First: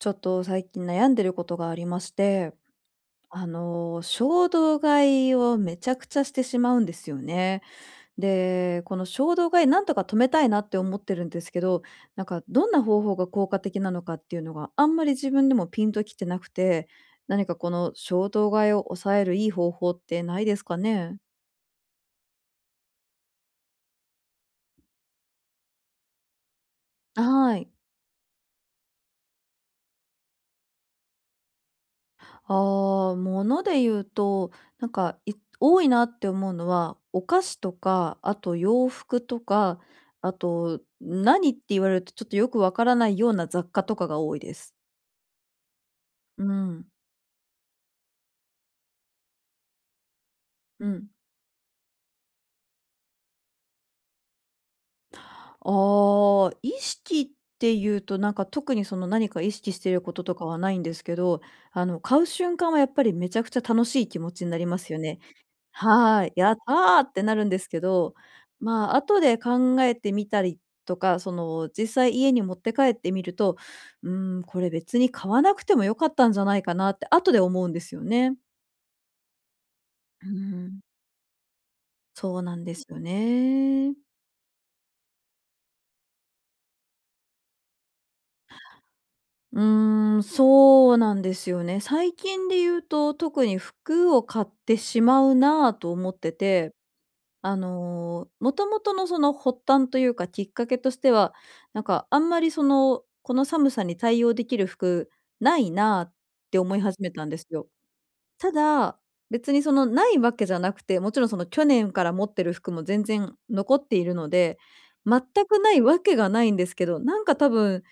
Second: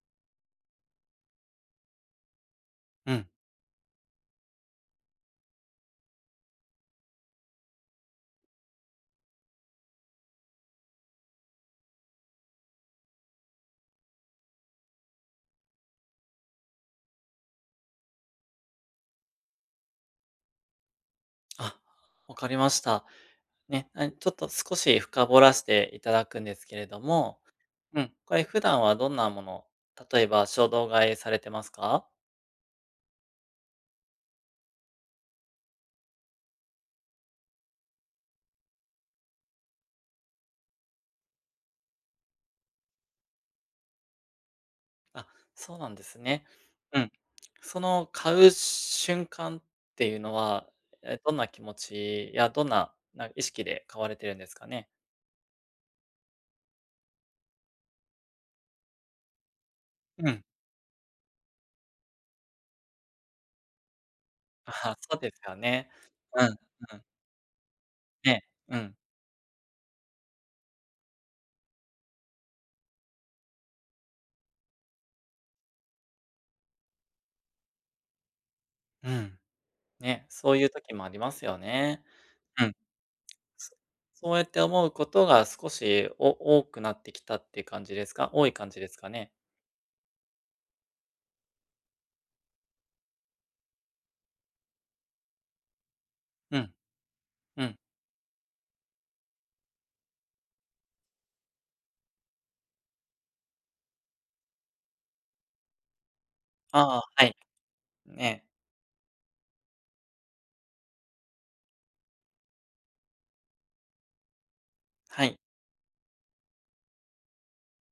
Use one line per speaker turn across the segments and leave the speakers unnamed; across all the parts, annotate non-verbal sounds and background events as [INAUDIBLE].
ちょっと最近悩んでることがありまして、
うん。
あの衝動買いをめちゃくちゃしてしまうんですよね。で、この衝動買いなんとか止めたいなって思ってるんですけど、なんかどんな方法が効果的なのかっていうのがあんまり自分でもピンときてなくて、何かこの衝動買いを抑えるいい方法ってないですかね？
あ、分かりました。ええ、ちょっと少し深掘らせていただくんですけれど
あ、
も、
はい。
うん、これ普段はどんなもの、例えば衝動買いされてますか？
ああ、物で言うと、なんか、い多いなって思うのは、お菓子とか、あと洋服とか、あと何って言われるとちょっとよくわからないような雑貨とかが多いです。
あ、そうなんです
う
ね。
ん。
うん、その買う瞬間っていうのは、
うん。
ええ、どんな気持ちやどんなな意識で買われてるんですかね？
ああ、意識っていうとなんか特にその何か意識していること
う
と
ん。
かはないんですけど、あの買う瞬間はやっぱりめちゃくちゃ楽しい気持ちになりま
あ
す
あ
よ
そ
ね。
うですよね。
はい。
うん
やった
う
ー！
ん。
ってなるんですけど、
ねえ、う
ま
ん。
あ後で考えてみたりとか、その、実際家に持って帰ってみると、うーんこれ別に買わなくても良かったんじゃないかなって後で思うんですよね。
うん、
う
ね、
ー
そういう
ん。
時もありますよね。
そうなん
うん。
ですよね。
そうやって思うことが少し、お多くなってきたって感じですか？多い感じですかね。
うーん、そうなんですよね。最近で言うと特に服を買ってしまうなあと思って
うん。
て、あ
うん。
の、もともとのその発端というかきっかけとしては、なんかあんまりその、この寒さに対応できる服ないなあって思い
あ
始
あ、
め
は
たん
い、
ですよ。
ねえ。
ただ、別にそのないわけじゃなくて、もちろんその去年から持ってる服も全然残っているので、全
はい。
くないわけがないんですけど、なんか多分好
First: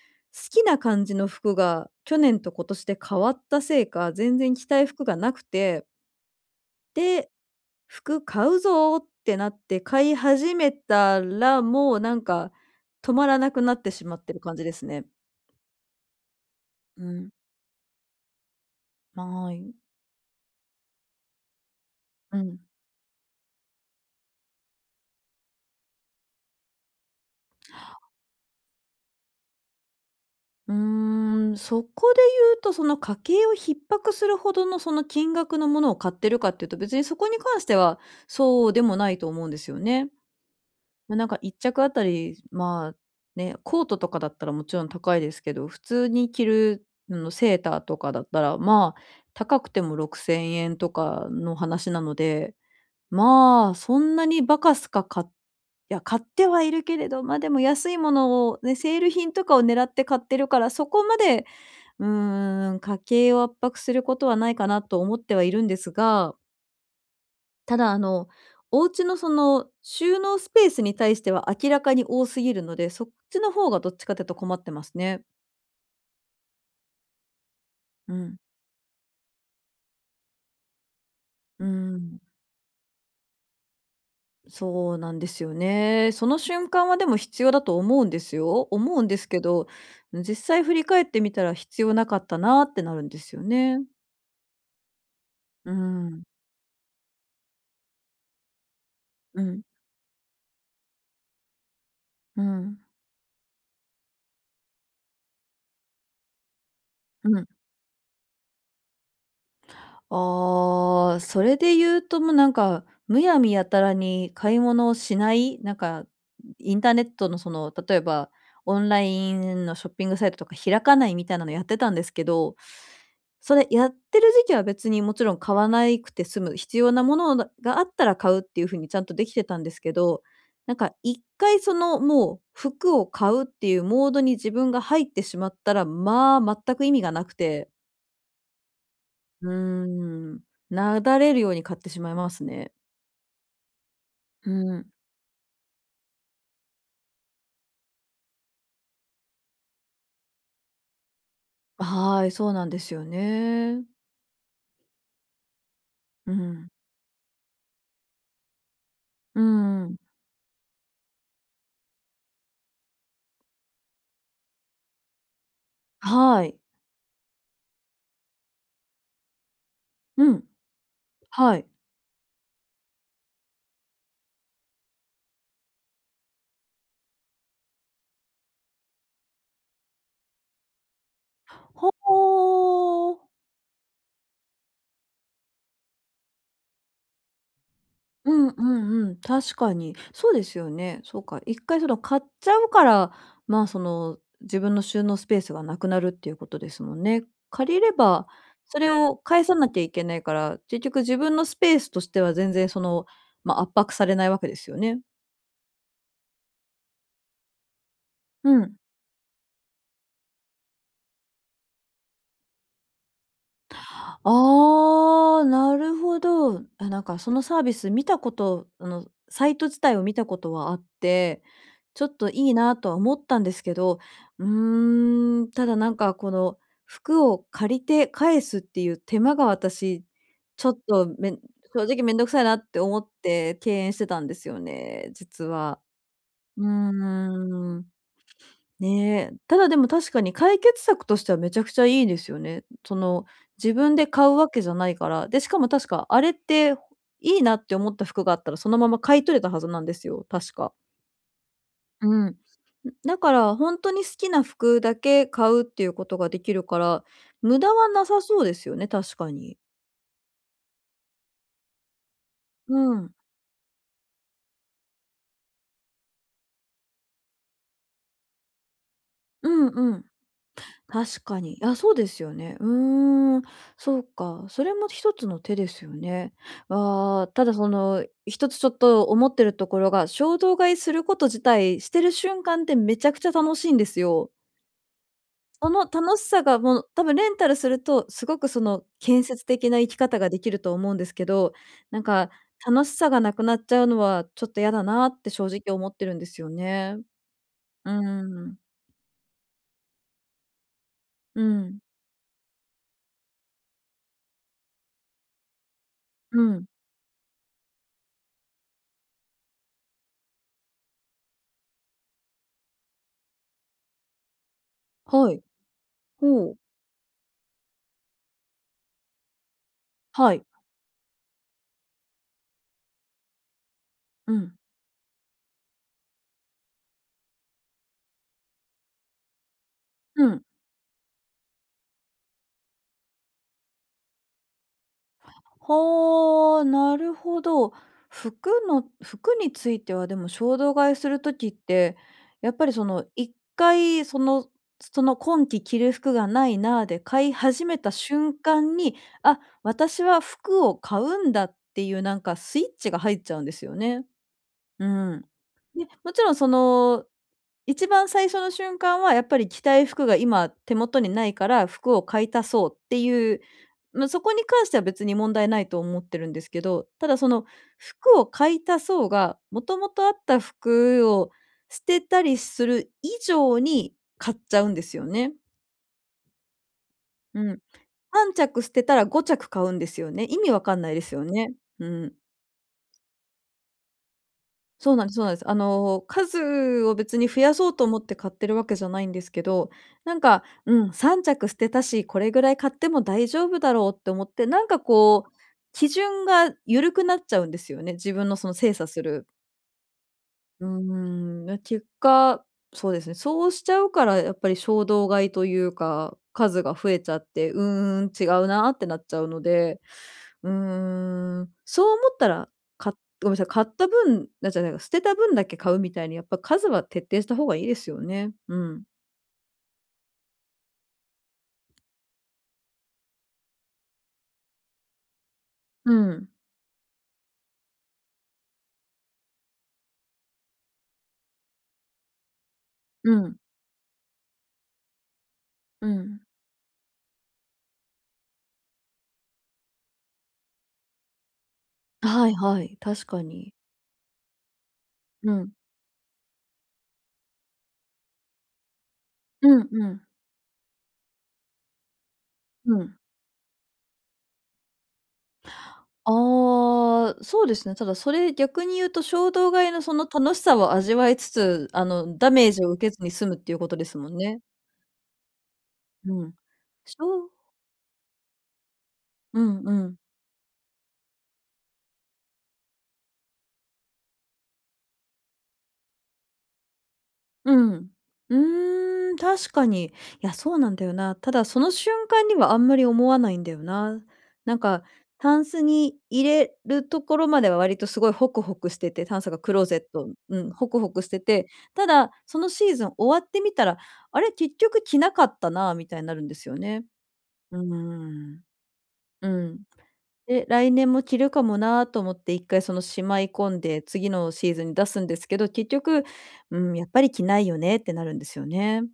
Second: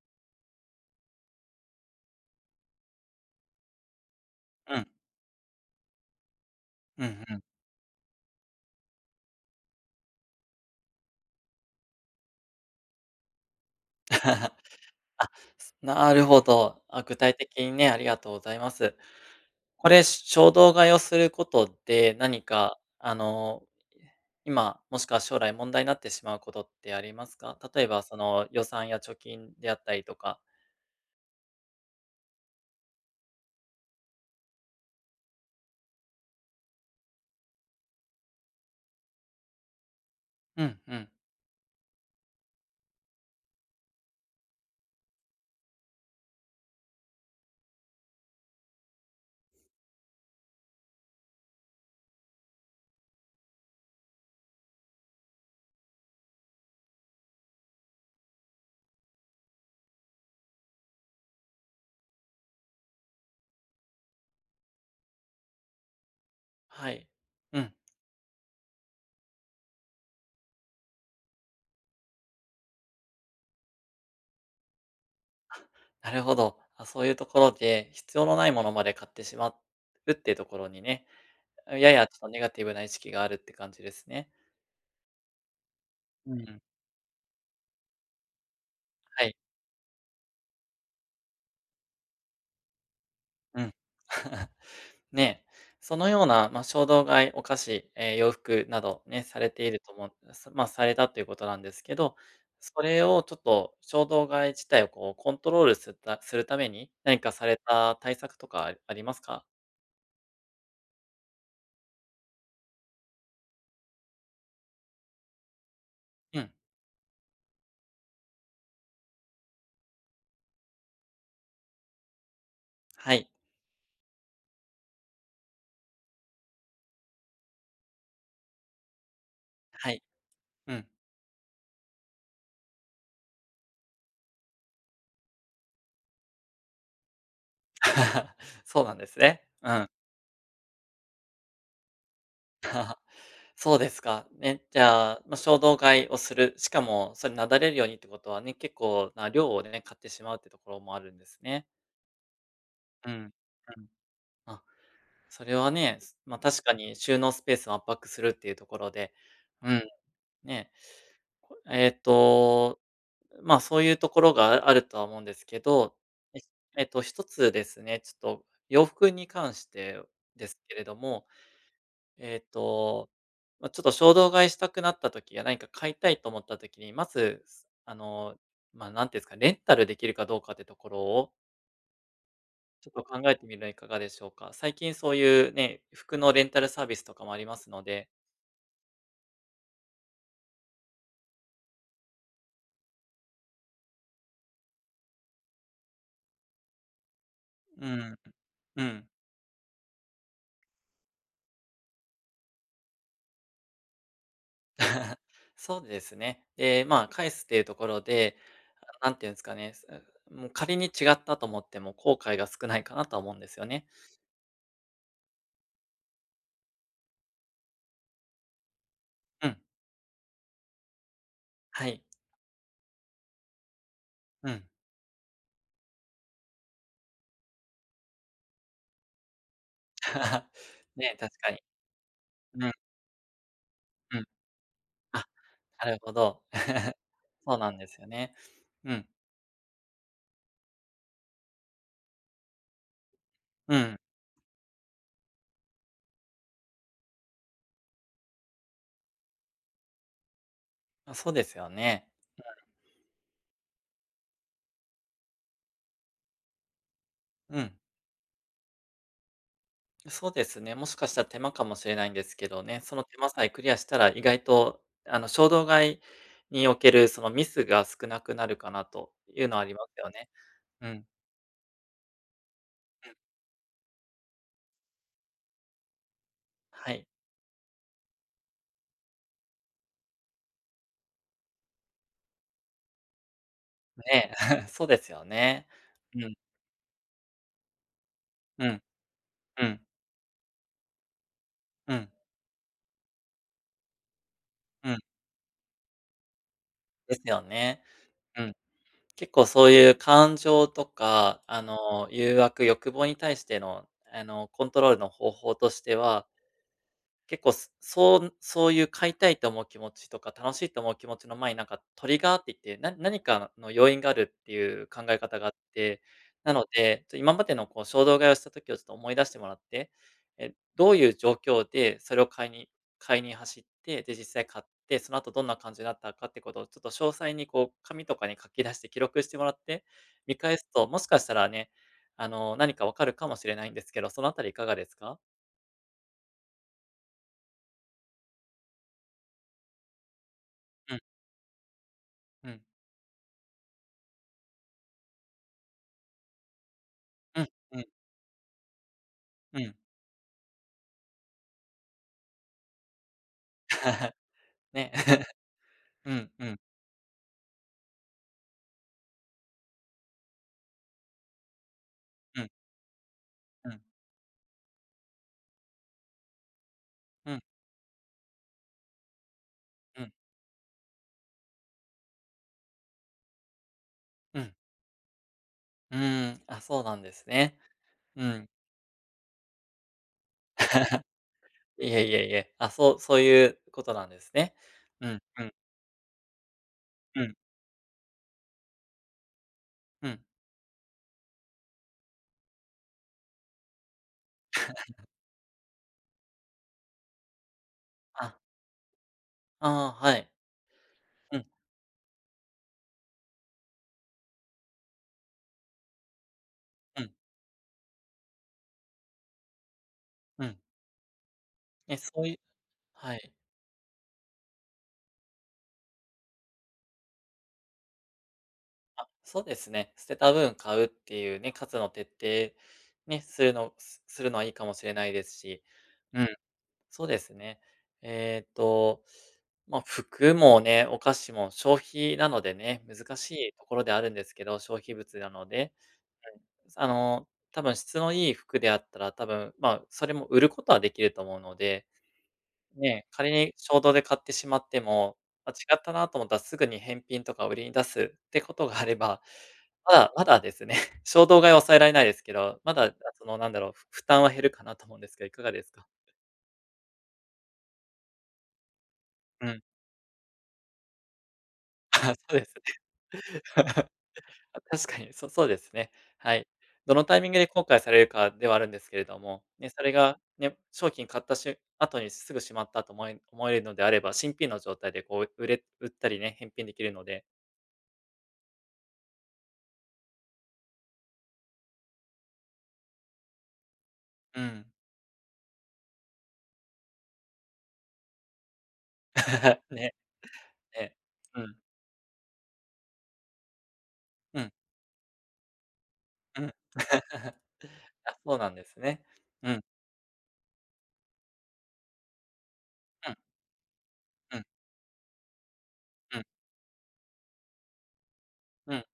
きな感じの服が去年と今年で変わったせいか、全然着
う
た
ん。
い服がなくて。
うん
で、
うん。
服買うぞってなって、買い始めたら、もうなんか止まらなくなってしまってる
[LAUGHS]
感じですね。
あ、なるほど。あ、
う
具
ん。
体的にね、ありがとうございます。
ま、あい。
これ衝動買いをすることで、
う
何
ん。
かあの、ええ、今、もしくは将来問題になってしまうことってありますか？例えばその予算や貯金であったりとか。
うーん、そこで言うとその家計を逼迫するほどのその金額のものを買ってるかっていうと、別にそこに関してはそうでもないと思うんですよね。
うんうん。
ま、なんか1着あたり、まあね、コートとかだったらもちろん高いですけど、普通に着る、の、セーターとかだったら、まあ高くても¥6000とかの話なので、まあそんなにバカスカかいや、買ってはいるけれど、ま、でも安いものをね、セール品とかを狙って買ってるからそこまで、うーん、家計を圧迫することはないかなと思ってはいるんですが。
はい、うん。
ただあの、お家のその収納スペースに対しては、明らかに多すぎるので、そっちの方がどっちかというと困ってますね。
[CHUCKLES] なるほど、あ、そういうところで、
う
必要の
ん。
ないものまで買ってしまうっていうところにね、
うー
ややちょっ
ん。
とネガティブな意識があるって感じですね。
そうなんですよね。そ
う
の
ん。
瞬間はでも必要だと思うんですよ。思うんで
は
す
い。
けど、実際振り返ってみたら必要なかったなってなるんですよ
うん。
ね。
[CHUCKLES] ね、
うー
その
ん。
ような、ま、衝動買い、お菓子、え、洋服などね、さ
う
れ
ん。
ていると思うさま、されたということなんですけど、
う
そ
ん。
れをちょっと衝動買い自体をこうコントロールするたするために、何か
うん。
された対策とかありますか？
ああ、それで言うともうなんか、むやみやたらに買い物をしない、なんか
うん。
インターネットのその、例えばオンラインのショッピングサイトとか開かないみたいなのやってたんですけど、
はい。
それやってる時期は別にもちろん買わないくて済む、必要なものがあったら買うっていうふうに、ちゃんとできてたんです
は
け
い、
ど、
う
なん
ん。
か1回そのもう服を買うっていうモードに自分が入ってしまったら、まあ、全く意味がなくて。
[CHUCKLES] そうなんですね。
うー
うん。
ん、なだれるように買ってしまいますね。
[LAUGHS] そうですか。
うー
ね、じ
ん。
ゃあ、ま、衝動買いをする、しかもそれ、なだれるようにってことはね、結構な量をね、買ってしまうっていうところもあるんですね。
あ、はい。そうなんですよ
うんう
ね。
ん。あ、それはね、
うー
ま、確
ん。
かに収納スペースを圧迫するっていうところで、
うー
うん、
ん。
ね。えっと、ま、そういうところがあるとは思うんですけど、はい、
はい。
えっと、1つですね、ちょっと洋服に関して
うん。
ですけれども、
はい。
えっと、ま、ちょっと衝動買いしたくなった時や何か買いたいと思った時に、まず、すあの、ま、なんていうんですか、レンタルできるかどうかっていうところを
ほ、
ちょっと
お
考
お。
えてみたらいかがでしょうか。最近そういうね、服のレンタルサービスとかもありますので。
うんうんうん。確かに。そうですよね。そうか。一回それを買っちゃうから、ま、その自分の収納スペースがなくなるっていうことですもんね。借り
う
れ
ん。
ば、そ
う
れ
ん。
を返さなきゃいけないから、結局自分のスペースとしては全然その、ま、圧迫されないわけですよね。
[LAUGHS] そうですね、で、ま、返すっていうところで、
うん。
[UNINTELLIGIBLE] なんて言うんすかね、うーん、うも、仮に違ったと思っても、後悔が少ないかなとは思うんですよね。
ああ、なるほど。やなんかそのサービス見たことあの、
う
サ
ん。
イト自体を見たことはあって、
はい。
ちょっといいなとは思ったんですけど、う
うん。
ーん、ただなんかこの、服を借りて返すっていう手間が私
[LAUGHS]
ちょっと
ね、確
め
かに。
正直面倒くさいなっ
うん。
て思って、敬遠して
う
た
ん。
んですよね、
あ。
実は。
なるほど、
うー
[CHUCKLES] そうなん
ん。
で
[SNIFFS]
すよね。うん。
ね。ただでも確かに解決策としてはめちゃくちゃいいですよね。その自
うん。
分で買うわけじゃないから。で、しかも確かあれっていいなって思った服があったら、そのまま買い取れたはずなんですよ、確か。
あ、そうですよ
う
ね、
ん、ん、
うん。
だから、ほんとに好きな服だけ買うっていうことができるから、
う
無
ん。
駄はなさそうですよね、確かに。
そうですね、もしかしたら、手間かもしれないんですけど
う
ね、その
ん。
手間さえクリアしたら意外と、あの、衝動買いにおける、その、ミスが少なくなるかなという
う
のはあ
ん
りま
う
す
ん。
よね。うん。
確かに。あ、そうですよね。う
うん。
ーん、そうか。それも一つの手ですよね。
はい。
ああ、ただその、一つちょっと、思ってるところが、衝動買いすること自体、してる瞬間ってめちゃくちゃ楽しいんですよ。
ね、[CHUCKLES] そうですよね、
この楽
う
し
ん。
さがもう、多分レンタルするとすごくそ
うん。
の、建設
う
的な
ん。
生き方ができると思うんですけど、
う
なん
ん。
か、楽しさがなくなっちゃうのは、ちょっと嫌だ
うん。
なって正直思ってるんですよね。
ですよね。
うー
うん。
ん。
結構、そういう感情と
う
か、あ
ん。
の、誘惑、欲望に対しての、あの、コントロールの方法としては
うん。
結構、すそんそういう、買いたいと思う気持ちとか、楽しいと思う気持ちの前に、なんか、トリガーって言って、な何かのの要因があるっていう考え
は
方
い。
があって、
ほ
な
う。
ので、ちょ今までのこう、衝動買いをした時をちょっと思い出してもらって、
はい。
え、どういう状況でそれを買いに買いに走って、で、実
う
際
ん。
買って、その後どんな感じだったかってことを、ちょっと詳細に、こう、紙とかに書き出して、記録してもらって、
う
見
ん。
返すと、もしかしたらね、あの、何か分かるかもしれないんですけど、そのあたりいかがですか？
はあ、なるほど。服の服については、でも、衝動買
う
い
ん。
する時って、
う
やっ
ん。
ぱりその、一回、そのその、「今季着る服がないな」で買い
うん、
始
う
め
ん。
た瞬間に、「あ、
うん。
私は服を買うんだ」っていうなんか、スイッチが入っちゃうんですよね。
[LAUGHS]
う
ね。
ん。
[LAUGHS]
で、も
う
ちろ
ん、
ん
う
そ
ん。
の、一番最初の瞬間は、やっぱり、「着たい服が今、手元にないから、服を買い
う
足
ん。
そう」っていう、
うん。
まあ、そこに関しては別に問題ないと思ってるんですけど、ただ、そ
うん。
の、「服を買い足そう」が、もとも
う
とあ
ん。
った服を捨てたりする以上に買っ
うん。
ちゃうんですよね。
うーん、あ、そうなんです
う
ね。
ん、
う
はんち
ん。
ゃく捨てたら、5着買うんですよね。意味わかんないですよね。
[LAUGHS] い
う
えい
ん。
えいえ、あ、そうそういうことなんですね。
そうな
う
んです
ん、
そうなんで
う
す。
ん。
あの、数を別
う
に
ん。
増やそうと思って買ってるわけじゃないんですけど、
う
なん
ん。
か、「うん、3着捨てたし、これぐらい買っても大丈夫だろう」って思って、なんか
[LAUGHS]
こう、基準が緩くなっちゃうんですよね、自分
あ。
のその、精査する。
ああ、はい。
うー
う
ん、
ん。
な結果、そうですね、そうしちゃうから、やっぱり衝動買いというか、数が増え
う
ち
ん。
ゃって「うーん、違うな」ってなっちゃうので。
う
うー
ん。
ん。そう
え、
思っ
そう
た
いう
ら、か
は
ごめん
い。
なさい、買った分な、じゃないか、捨てた分だけ買うみたいに、やっぱ数は徹底した方がいいですよね。うん。
あ、そうですね、捨てた分買うっていうね、数の徹底、ね、するのすするのはいいかもしれないですし
う
うん。
ん。
そうですね。ええと、まあ、服もね、お菓子も消費なのでね、
う
難し
ん。
いところであるんですけど、消費物なので
うん。
うん。あの、多分質のいい服であったら、多分まあ、それも売ることはできると思うので。
はいはい、確
ね、
か
仮
に。
に衝動で買ってしまっても、
う
ま
ん。
あ、違ったなと思ったらすぐに返品とか売りに出すってことがあれば、
うんう
ま
ん。
あ、まだですね、衝動買いを抑えられないですけど、ま
う
だ、あ、
ん。
そのなんだろう、ふ負担は減るかなと思うんですけど、いかがですか？
ああ、そうですね、ただそれ逆に言うと、衝
う
動
ん。
買いのその楽しさを味わいつつ、あの、
[LAUGHS]
ダ
そうで
メー
す
ジを
ね。
受けずに済むっていうことで
[LAUGHS]
すもんね。
あ、確かに、そそうですね、
うん。
はい。ど
し
のタイ
ょ
ミン
う
グで後悔されるかではあるんですけれど
う
も、
ん
ね、
う
それ
ん。
がね、商品買ったしゅん後にすぐしまったと思え思えるのであれば、新品の状態でこう売れ売ったりね、返品できるので。
うん。うーん、確かに。いや、そうなんだよな。ただ、その瞬間にはあんまり思わないんだよな。
う
なん
ん。
か、タンスに入れるところまでは、割とすごいホクホクしてて、タンスがクロー
[LAUGHS]
ゼッ
ね、
トうん、ホク
え
ホ
え、
クして
う
て、
ん。
ただ、そのシーズン終わってみたら「あれ？
うん。
結局着なかったな」みたいなるんで
う
す
ん。
よね。
[LAUGHS]
うー
あ、そう
ん。
なんですね。
う
う
ん。
ん。
で、来年も着るかもなと思って、一回そのし
うん。
まい込んで、次の
うん。
シーズンに出すんですけど、結局
うん。
「うーん、やっぱり着ないよね」ってなるんですよ
う
ね。
ん、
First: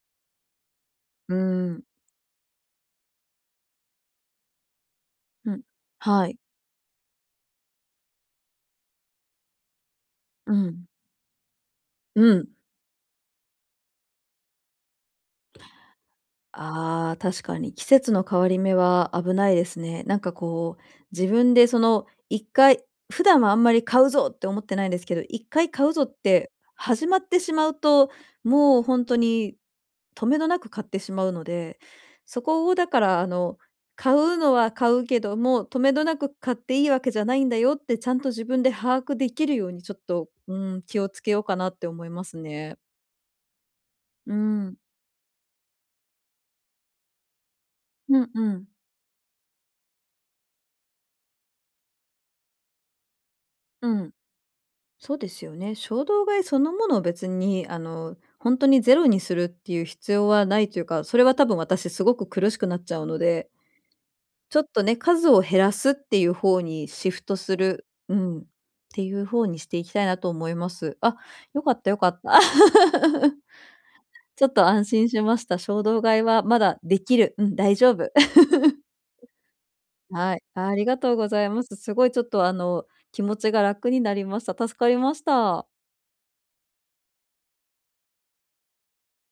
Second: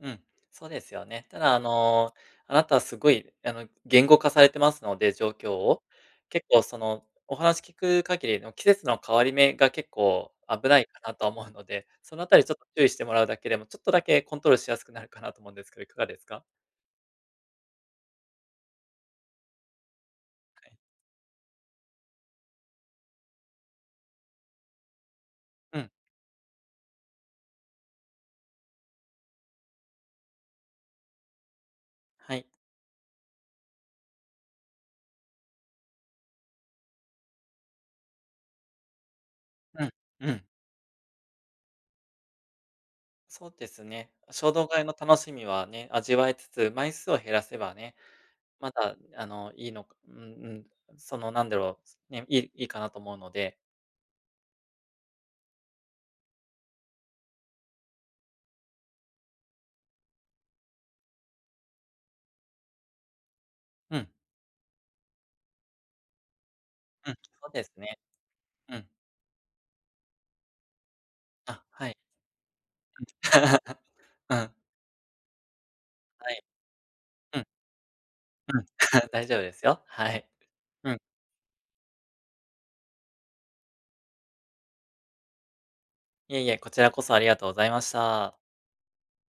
うん、そうですよね。
うー
ただあ
ん。
の、あなたはすごい、あの、言語化されてますので、状
う
況
ん、
を。
はい。
結構その、お話聞く限りの季節の変わり目が、結構
う
危な
ん。
いかなとは思うので、そのあ
う
たりち
ん。
ょっと注意してもらうだけでも、ちょっとだけコントロールしやすくなるかなと思うんですけど、いかがですか？
ああ、確かに、季節の変わり目は危ないですね。なんか
はい。
こう、自分でその一回、普段はあんまり「買うぞ！」って思ってないんですけど、一回
う
「買
ん。
うぞ！」って始まってしまうと、もうほんとにとめどなく買ってしまうので、
は
そ
い。
こをだから、あの、買うのは買うけども「とめどなく買っていいわけじゃないんだよ」ってちゃんと、自分で把握できるように
うん
ちょっと、
うん。
うーん、気をつけようかなって思いますね。
そうですね、
うー
衝動
ん。
買いの楽しみはね、味わえつつ、枚数を減らせばね、
うんうん。
まだ、あの、いいのかうんうん、そのなんだろう、ね、いいいかなと思うので。
うん。そうですよね。衝動買いそのものを別に、あの、ほんとにゼロにするっていう必要はないというか、それは多分私すごく苦しくなっちゃうので
うん。
ちょっとね、数を減らすっていう方にシ
うん、
フト
そう
す
です
る
ね。
うん。っ
うん。
ていう方にしていきたいなと思います。あ、
あ、
よかっ
は
た
い。
よかった。
うん。
[LAUGHS]
[LAUGHS] う
ちょっ
ん。
と安心しました。衝動買い
は
は
い。
まだできる、
う
う
ん。
ん、大丈夫。
うん、[LAUGHS] 大丈夫ですよ。
[LAUGHS]
はい。
はい、あり
うん。
がとうございます。すごいちょっと、あの、気持ちが楽になりました。助かりました。
いえいえ、こちらこそありがとうございました。